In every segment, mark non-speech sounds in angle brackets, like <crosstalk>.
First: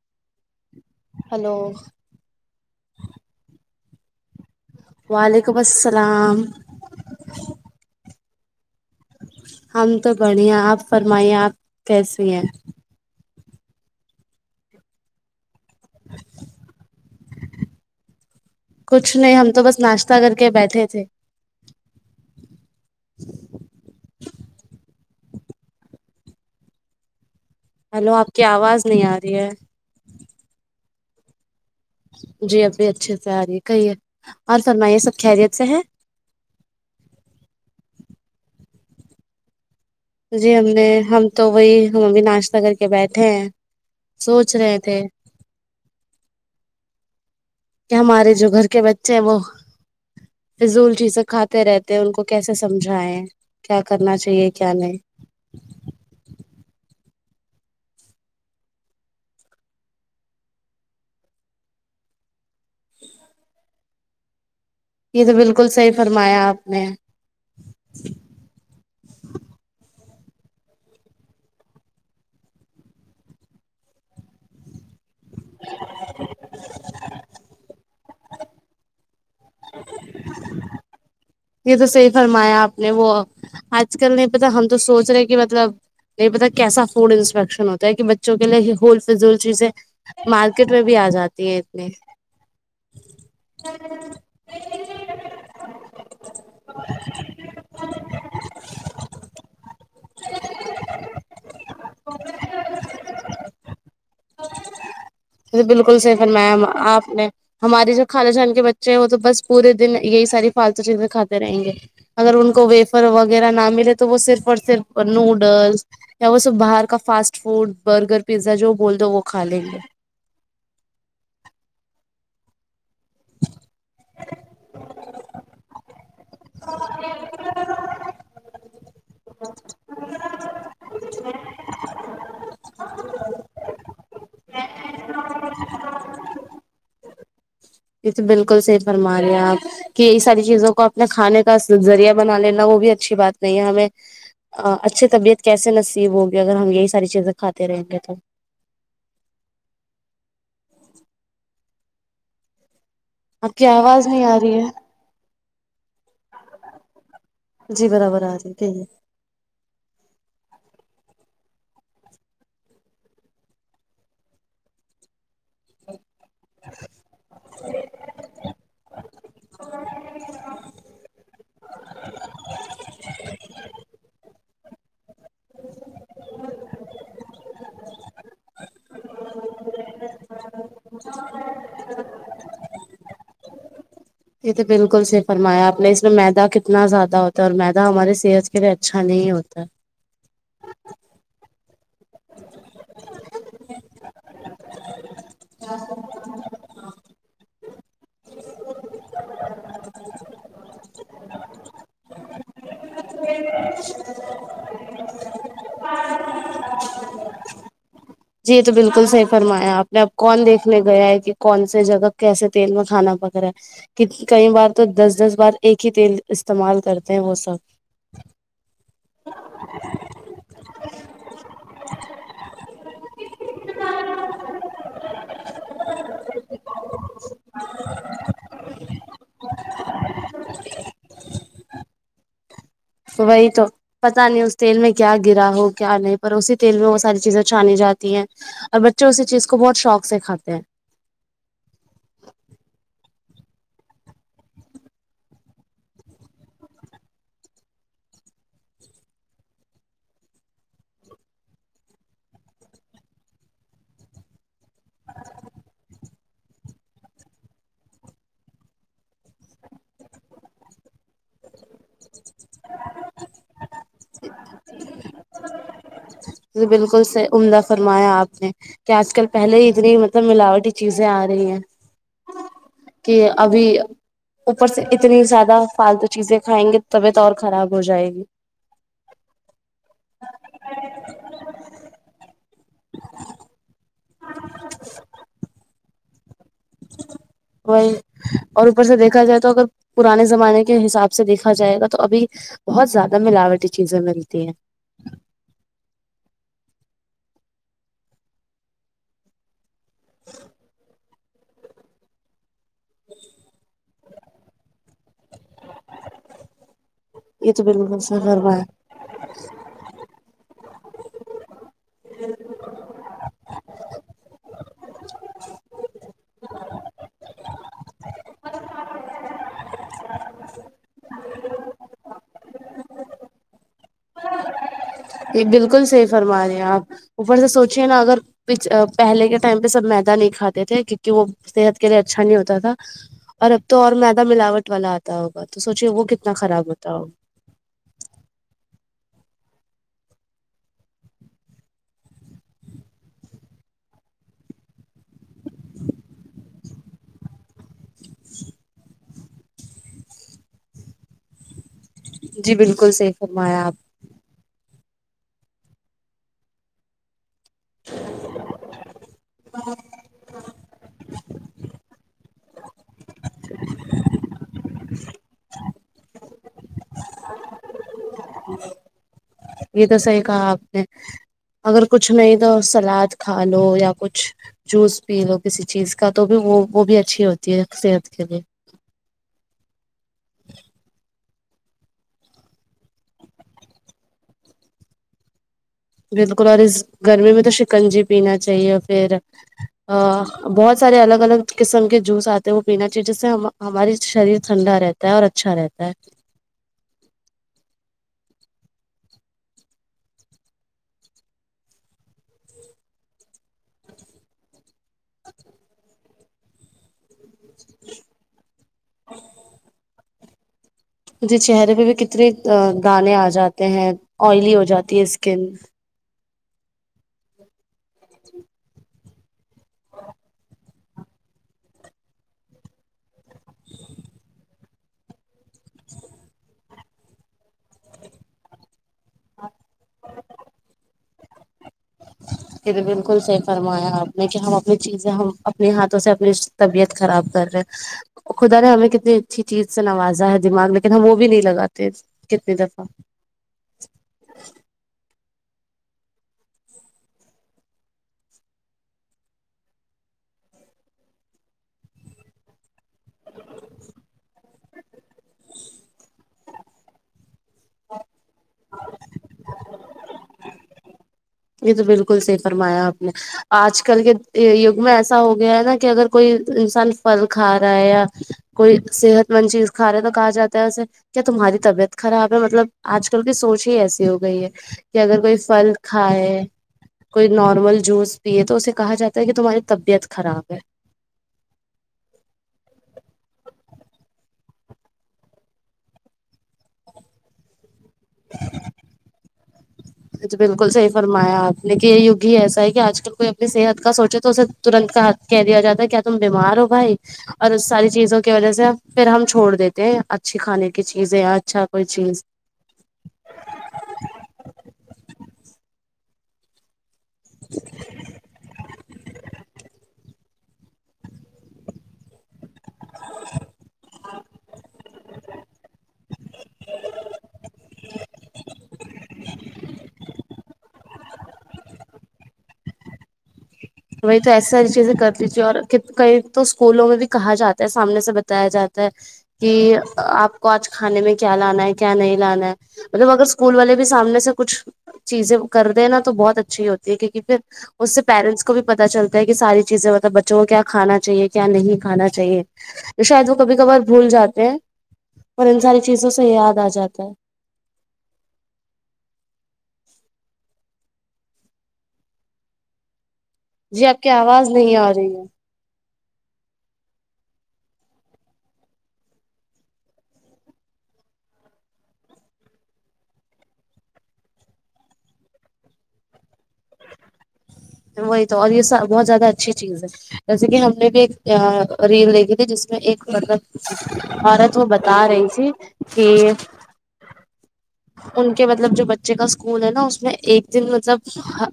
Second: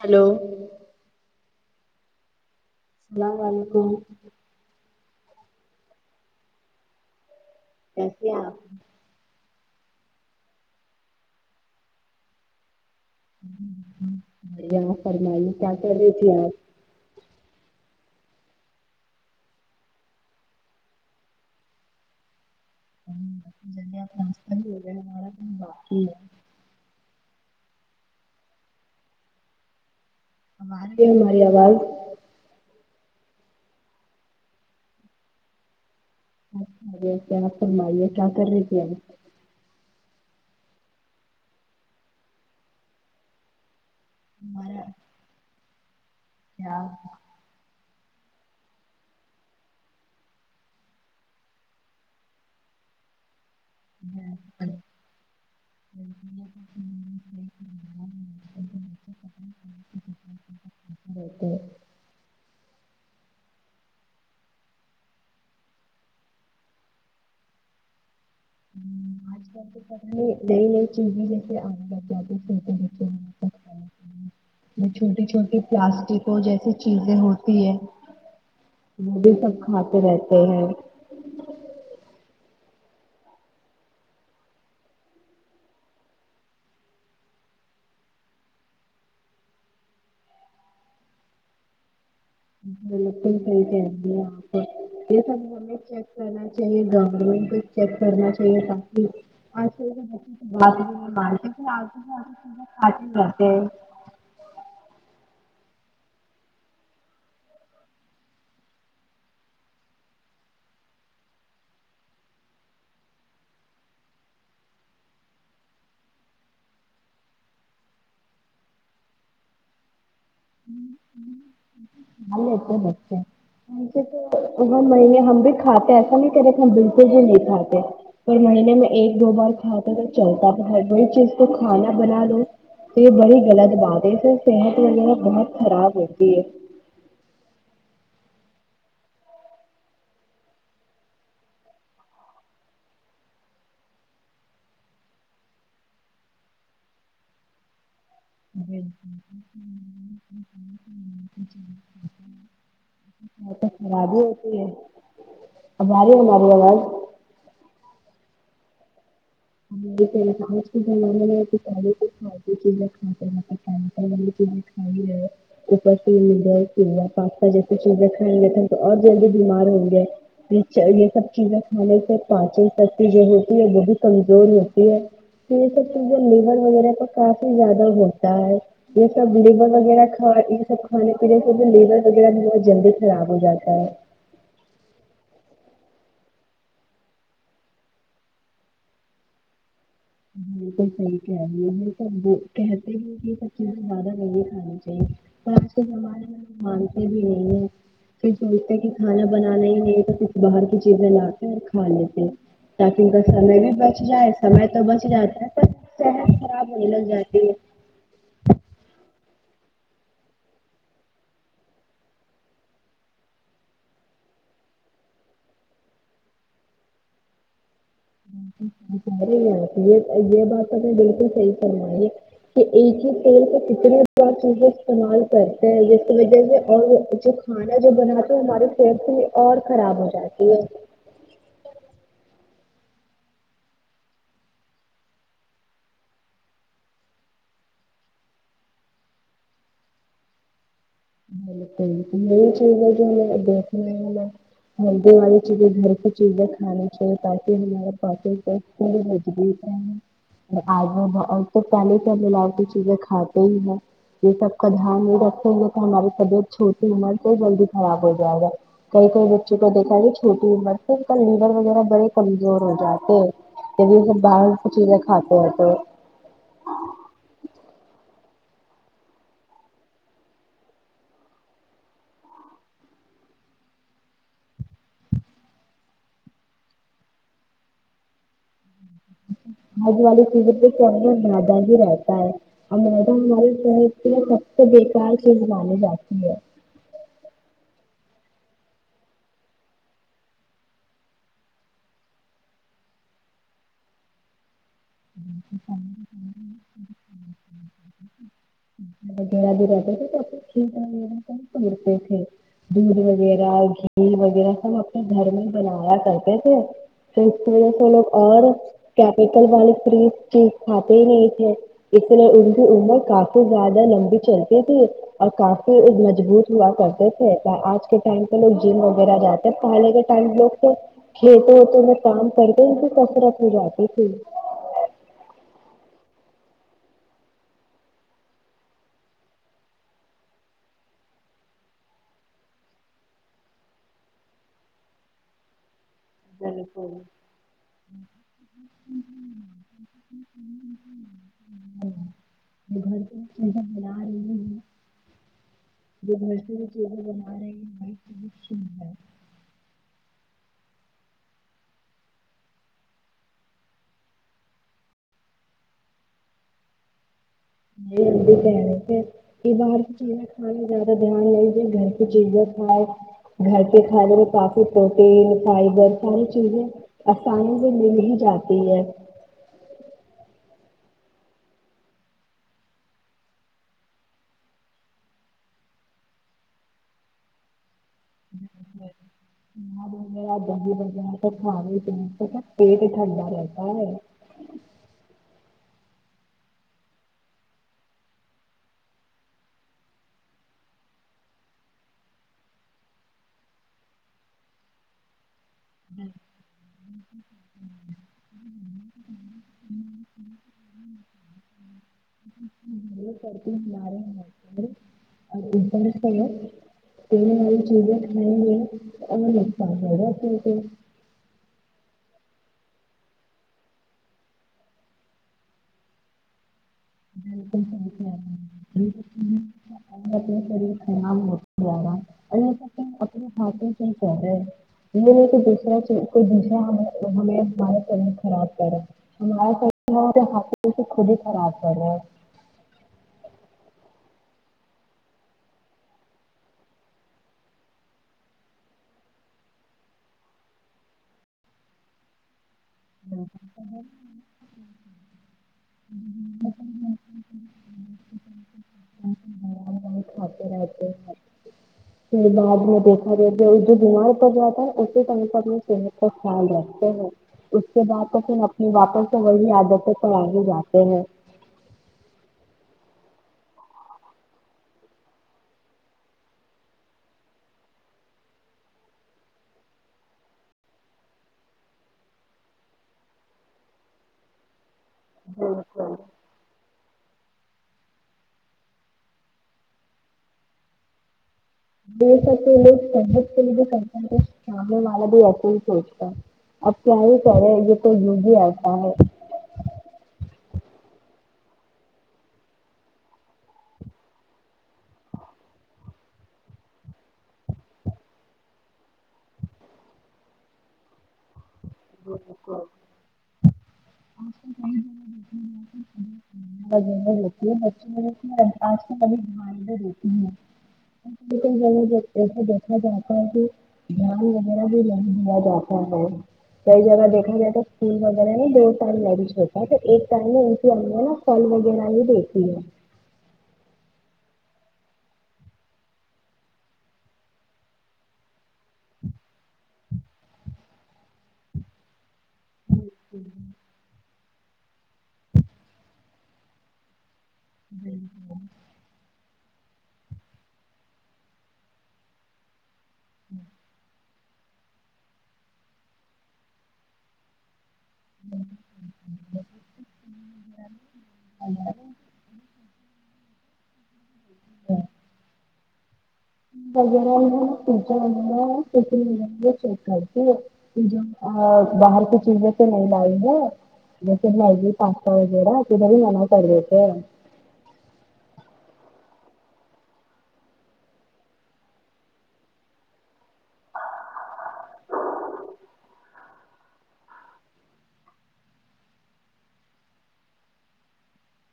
hello hello السلام و علیکم وعلیکم السلام کیسی ہے آپ ہم تو بڑھیا آپ فرمائیے آپ کیسیے ہیں بھڑیا فرمائی کیا کر رہی تھی آپ کچھ نہیں ہم تو بس ناشتہ کر کے بیٹھے تھے <unintelligible> <unintelligible> ہلو آپ کی آواز نہیں آ رہی ہے آرہی ہے میری آواز جی اب بھی اچھے سے آ رہی ہے کہیے اور فرمائیے سب خیریت سے ہے اچگے کیا فرمائیے کیا کر رہی تھی ہم جی ہم نے ہم تو وہی ہم ابمی ناشتہ کر کے بیٹھے ہیں سوچ رہے ہمارا تھے کیا کہ ہمارے جو گھر کے بچے ہیں وہ فضول چیزیں کھاتے رہتے ہیں ان کو کیسے سمجھائے <inaudible> <inaudible> یہ تو بالکل صحیح فرمایا آپ نے آج کل تو پتہ نئی نئی چیزیں جیسے آنے لیاد سوتے بےھ چھوٹی چھوٹی پلاسٹکوں جیسی چیزیں ہوتی ہے بو سب کھاتے رہتے ہیں یہ تو صحیح فرمایا آپ نے وہ آج کل نہیں پتا ہم تو سوچ رہے کہ مطلب نہیں پتا کیسا فوڈ انسپیکشن ہوتا ہے کہ بچوں کے لیے ہوول فضول چیزیں مارکیٹ میں بھی آ جاتی ہیں اتنی بالکل صحیح کہہ رہی ہیں اپ یہ سب ہونے چاہیے کرنا چاہیے گورنمنٹ کو چیک کرنا چاہیے تاک بات نہیں مانتی آ جے جاتے ہے بالکل صحیح فرمایا آپ نے ہمارے جو خال جان کے بچے ہیں وہ تو بس پورے دن یہی ساری فالتو چیزیں کھاتے رہیں گے اگر ان کو ویفر وغیرہ نہ ملے تو وہ صرف اور صرف نوڈلس یا وہ سب باہر کا فاسٹ فوڈ برگر پیزا جو بول دو وہ کھا لیں گے لیتے ہیں بچے تو نہیں ہم بھی کھاتے ہیں نہیں کرے ہم بالکل ہی نہیں کھاتے اور مہینے میں ایک دو بار کھاتے تو چلتا ہے وہی چیز تو کھانا بنا لو یہ بڑی غلط بات ہے اس سے صحت وغیرہ بہت خراب ہوتی ہے یہ تو بالکل صحیح فرما رہے ہیں آپ کہ یہ ساری چیزوں کو اپنے کھانے کا ذریعہ بنا لینا وہ بھی اچھی بات نہیں ہے ہمیں اچھی طبیعت کیسے نصیب ہوگی اگر ہم یہی ساری چیزیں کھاتے رہیں گے تو <inaudible> اپ بہت کی آواز خرابی نہیں آ رہی ہوتی ہے اب ا رہی ہے ہماری اواز جی برابر آ جاتی آج کے زمانے میں کہ پہلے پہلے کے زمانے میں کھاد والی چیزیں کھائی ہیں اور اج ہم کیمیکل والی چیزیں کھا رہے ہیں اوپر سے پاستا جیسی چیزیں کھائیں گے تھے تو اور جلدی بیمار ہوں گے یہ سب چیزیں کھانے سے پاچن سکتی جو ہوتی ہے وہ بھی جوری ہوتی ہے جیسی چیز لیون وغیرہ تو کافی زیادہ ہوتا ہے یہ سب لیبر وغیرہ اور یہ سب کھانے پینے سے لیور وغیرہ بہت جلدی خراب ہو جاتا <unintelligible> یہ تو بالکل صحیح فرمایا آپ نے اس میں میدہ کتنا زیادہ ہوتا ہے اور میدہ ہماری صحت کے لیے اچھا نہیں ہوتا بالکل صحیح کہہ رہی یہ سب کہتے ہیں کہ یہ سب چیزیں زیادہ نہیں کھانی چاہییں آج کل ہمارے لوگ مانتے بھی نہیں ہیں پھر سوچتے کہ کھانا بنانا ہی نہیں تو کھر باہر کی چیزیں لاتے اور کھا لیتے تاکہ ان کا سمے بھی بچ جائے سمے تو بچ جاتا پر صحت خراب ہونے لگ جاتی ہے جی یہ تو بالکل صحیح فرمایا آپ نے اب کون دیکھنے گیا ہے کہ کون سے جگہ کیسے تیل میں کھانا پکڑا ہے کہ کئی بار تو دس دس بار ایک ہی تیل استعمال کرتے ہیں وہ سب ارے آپ یہ یہ بات بالکل صحیح فرمایا کہ ایک ہی تیل سے کتنی چیزیں استعمال کرتے ہیں جس کی وجہ سے اور جو کھانا جو بناتے ہیں ہماری صحت کے لیے اور خراب ہو جاتی ہے تو وہی تو پتاہ نہیں اس تیل میں کیا گرا ہو کیا نہیں پر اسی تیل میں وہ ساری چیزیں چھانی جاتی ہیں اور بچے اسی چیز کو بہت شوق سے کھاتے ہیں یہ چیزیں جو ہے دیکھنے ہیں ہیلدی والی چیزیں گھر کی چیزیں کھانی چاہیے تاکہ ہمارے پانچ ان تنتر مجبوت آج تو پہلے کے ملاوٹی کی چیزیں کھاتے ہی ہیں یہ سب کا دھیان نہیں رکھتے ہیں تو ہماری طبیعت چھوٹی عمر سے جلدی خراب ہو جائے گا کئی کئی بچوں کو دیکھا گ چھوٹی عمر سے ان کا لیور وغیرہ بڑے کمزور ہو جاتے ہیں بھیب باہ پ چ ا تو ا تو ج بالکل صح عمدہ فرمایا آپ کہ آج کل پہلے ہی اتنی مطلب ملاوٹی چیزیں آ رہی ہیں کہ ابھی اوپر سے اتنی زیادہ فالتو چیزیں کھائیں گے طبیعت اور خراب ہو جائے گی آج والی چیزوں پ اندر مدا بھی رہتا ہے اور مدا ہمارے سب سے بیکار چیز مانی جاتی جی وہ اور اوپر سے دیکھا جائے تو اگر پرانے زمانے کے حساب سے دیکھا جائے گا تو ابھی بہت زیادہ ملاوٹی چیزیں ملتی ہے وغہ بھی رہتے تھے تو کھیل وغیرہ پتے تھے دودھ وغیرہ گھیل وغیرہ سب اپنے گھر میں بنایا کرتے تھے س یہ تو بالکل لوگ صحیح اور فرمایا کیپٹل وال پریت چیز کھاتے نہیں تھے اس لیے ان کی عمر کافی زیادہ لمبی چلتی تھی اور کافی مضبوط ہوا کرتے تھے آج کے ٹائم پہ لوگ جم وغیرہ جاتے پہلے کے ٹائم لوگ تو کھیتوں وتوں میں کام کرتے ان کی کثرت ہو جاتی تھی یہ بالکل سیفر ہمارے یہ آپ اوپر سے سوچیے نا اگر پہلے کے ٹائم پہ سب میدا نہیں کھاتے تھے کیونکہ وہ صحت کے لیے اچھا نہیں ہوتا تھا اور اب تو اور مدا ملاوٹ والا آتا ہوگا تو سوچے وہ ک ر س گھر رہ جورسٹی بن رہے ب سندر ہے جی بالکل سیف ہم ہمیا آپ نہیں ہم بھی کہہ رہے تھے کہ باہر کی چیزیں کھانے زیادہ دھیان نہیں دے گھر کی چیزیں نہیں گھر کے کھانے میں کافی پروٹین فائبر ساری چیزیں آسانی سے مل ہی جاتی ہے یہ تو صحیح کہا آپ نے اگر کچھ نہیں تو سلاد کھا لو یا کچھ جوس پی لو کسی چیز کا تو بھی وہ وہ بھی اچھی ہوتی ہے صحت کے لیے دہ ہی بیا تو کھے پینے پ پیٹ ٹنڈا رہتا ہے بالکل اور اس گرمی میں تو شکنجی پینا چاہیے پھر بہت سارے الگ الگ قسم کے جوس آتے ہیں وہ پینا چاہیے جس سے ہماراری شریر ٹھنڈا رہتا ہے اور اچھا رہتا ہے ہ یہ کرتی سلا رہے ہیں اور اپر ہ ہ ساری چیزیں کھائیں گے اور لگتاا گا پ ج مجھے چہرے پہ بھی کتنے دانے آ جاتے ہیں آئلی ہو جاتی ہے اسکن خراب ہوا ال اپنے ہاتھوں سے کہ رہے یہ ہے کہ دورا کوئی دوسرا ہم ہمارا شری خراب کرے ہماراھوں خود ہی خراب کر رہے ک تو بالکل صحی فرمایا آپ نے کہ ہم اپنی چیزیں ہم اپنے ہاتھوں سے اپنی طبیعت خراب کر رہے ہیں خدا نے ہمیں کتنی اچھی چیز سے نوازا ہے دماغ لیکن ہم وہ بھی نہیں لگاتے کتنی دف ج کھات رہتے پھر بعد میں دیکھ ارے جو ا جو بیماروپر جاتا ہے اسے سم تو اپنی صحت کا خیال رکھتے ہیں اس کے بعد تو پھر نہیں واپس تو وہی آادت ہے تو آگے جاتے ہیں یہ تو بالکل صحی فرمایا آپ نے آج کل کے یگ میں ایسا ہو گیا ہے نا کہ اگر کوئی انسان پھل کھا رہا ہے یا کوئی صحت مند چیز کھا رہا ہے تو کہا جاتا ہے اسے کیا تمہاری طبیعت خراب ہے مطلب آج کل کی سوچ ہی ایسی ہو گئی ہے کہ اگر کوئی پھل کھائے کوئی نارمل جوس پیے تو اسے کہا جاتا ہے کہ تمہاری طبیعت خراب ہے ج کے لوگ سنگت کے لیے بھی س شامنے والا بھی ایسے ہی سوچتا ہے اب کیا ہی کہہ رہے تو یو بھی ہی آتا ہے یہ تو بالکل صحیح فرمایا آپ لیکن یہ یوگ ہی ایسا ہے کہ آج کل کوئی اپنی صحت کا سوچے تو اسے ترنت کا کہہ دیا جاتا ہے کیا تم بیمار ہو بھائی اور اس ساری چیزوں کی وجہ سے پھر ہم چھوڑ دیتے ہیں اچھی کھانے کی چیزیں اچھا کوئی ج چیز ا جے رہتی ہے بچوں م آج کل بڑی ڈمائڈیں دیتی ہیں <inaudible> دیکھا جاتا ہے کہ دھیان وغیرہ بھی نہیں د جاتا ہے <inaudible> کئی جگہ دیکھا جائے تو اسکول وغیرہ نا دو ٹائم میرج ہوتا ہے تو ایک ٹائم میں ان کی اا نا کل وغیرہ ہی دیکھتی ہے وہی تو ایسی ساری چیزیں کرتی تھی اور کہیں تو اسکولوں میں بھی کہا جاتا ہے سامنے سے بتایا جاتا ہے کہ آپ کو آج کھانے میں کیا لانا ہے کیا نہیں لانا ہے مطلب اگر اسکول والے بھی سامنے سے کچھ چیزیں کر د نا تو بہت اچھی ہوتی ہے کیونکہ پھر اس سے پیرنٹس کو بھی پتتا چلتا ہے کہ ساری چیزیں مطلب بچوں کو کیا کھانا چاہیے کیا نہیں کھانا چاہیے شاید وہ کبھی کبھار بھول جاتے ہیں اور ان ساری چیزوں سے یاد آ جاتا ہے جی آپ کی آواز نہیں آ رہی ہے وغیرہ وغیرہ ک کر باہر کی چیز سے نہیں لائی ہے جیسے میگی پاستا وغیرہ کدھر بھی مناع کر دیتے <inaudible> وہی تو اور یہ سب بہت زیادہ اچھی چیز ہے جیسے کہ ہم نے بھی ایک ریل دیکھی تھی جس میں ایک م عورت وہ بتا رہی تھی کہ ان کے مطلب جو بچے کا اسکول ہے نا اس میں ایک دن مطلب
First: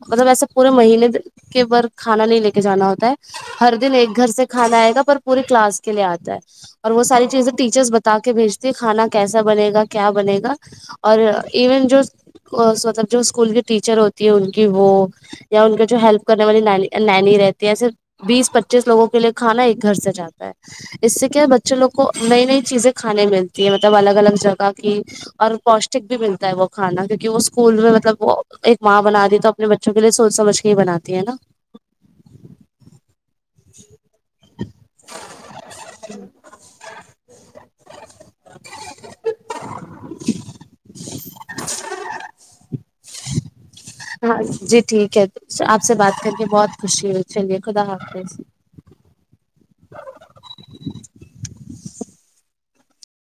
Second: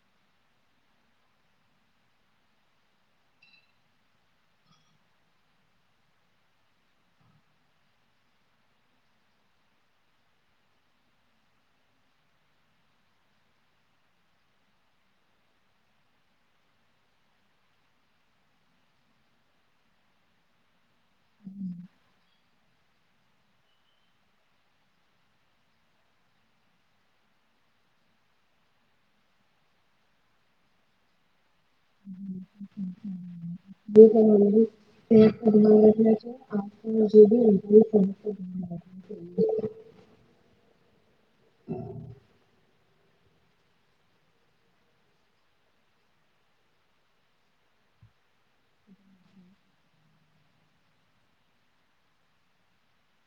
مطلب ایسا پورے مہینے کے ب کھانا نہیں لے کے جانا ہوتا ہے ہر دن ایک گھر سے کھانا آئے گا پر پورے کلاس کے لیے آتا ہے اور وہ ساری چیزیں ٹیچر بتا کے بھیجتی ہے کھانا کیسا بنے گا کیا بنے گا اور ایون جو مطلب جو اسکول کی ٹیچر ہوتی ہے ان کی وہ یا ان کا جو ہیلپ کرنے والی نانی رہتی ہے صرف بیس پچیس لوگوں کے لیے کھانا ایک گھر سے جاتا ہے اس سے کیا ہے بچوں لوگ کو نئی نئی چیزیں کھانے ملتی ہیں مطلب الگ الگ جگہ کی اور پ بھی ملتا ہے وہ کھانا کیونکہ وہ اسکول میں مطلب ایک ماں بناتی ہے تو اپنے بچوں کے لیے سوچ سمجھ کے ہی بناتی ہے نا یہ کر آ بھی <inaudible> ہوں <inaudible> ہاں جی ٹھیک ہے آپ سے بات کر کے بہت خوشی ہو چلیے خدا حافظ ھم <unintelligible>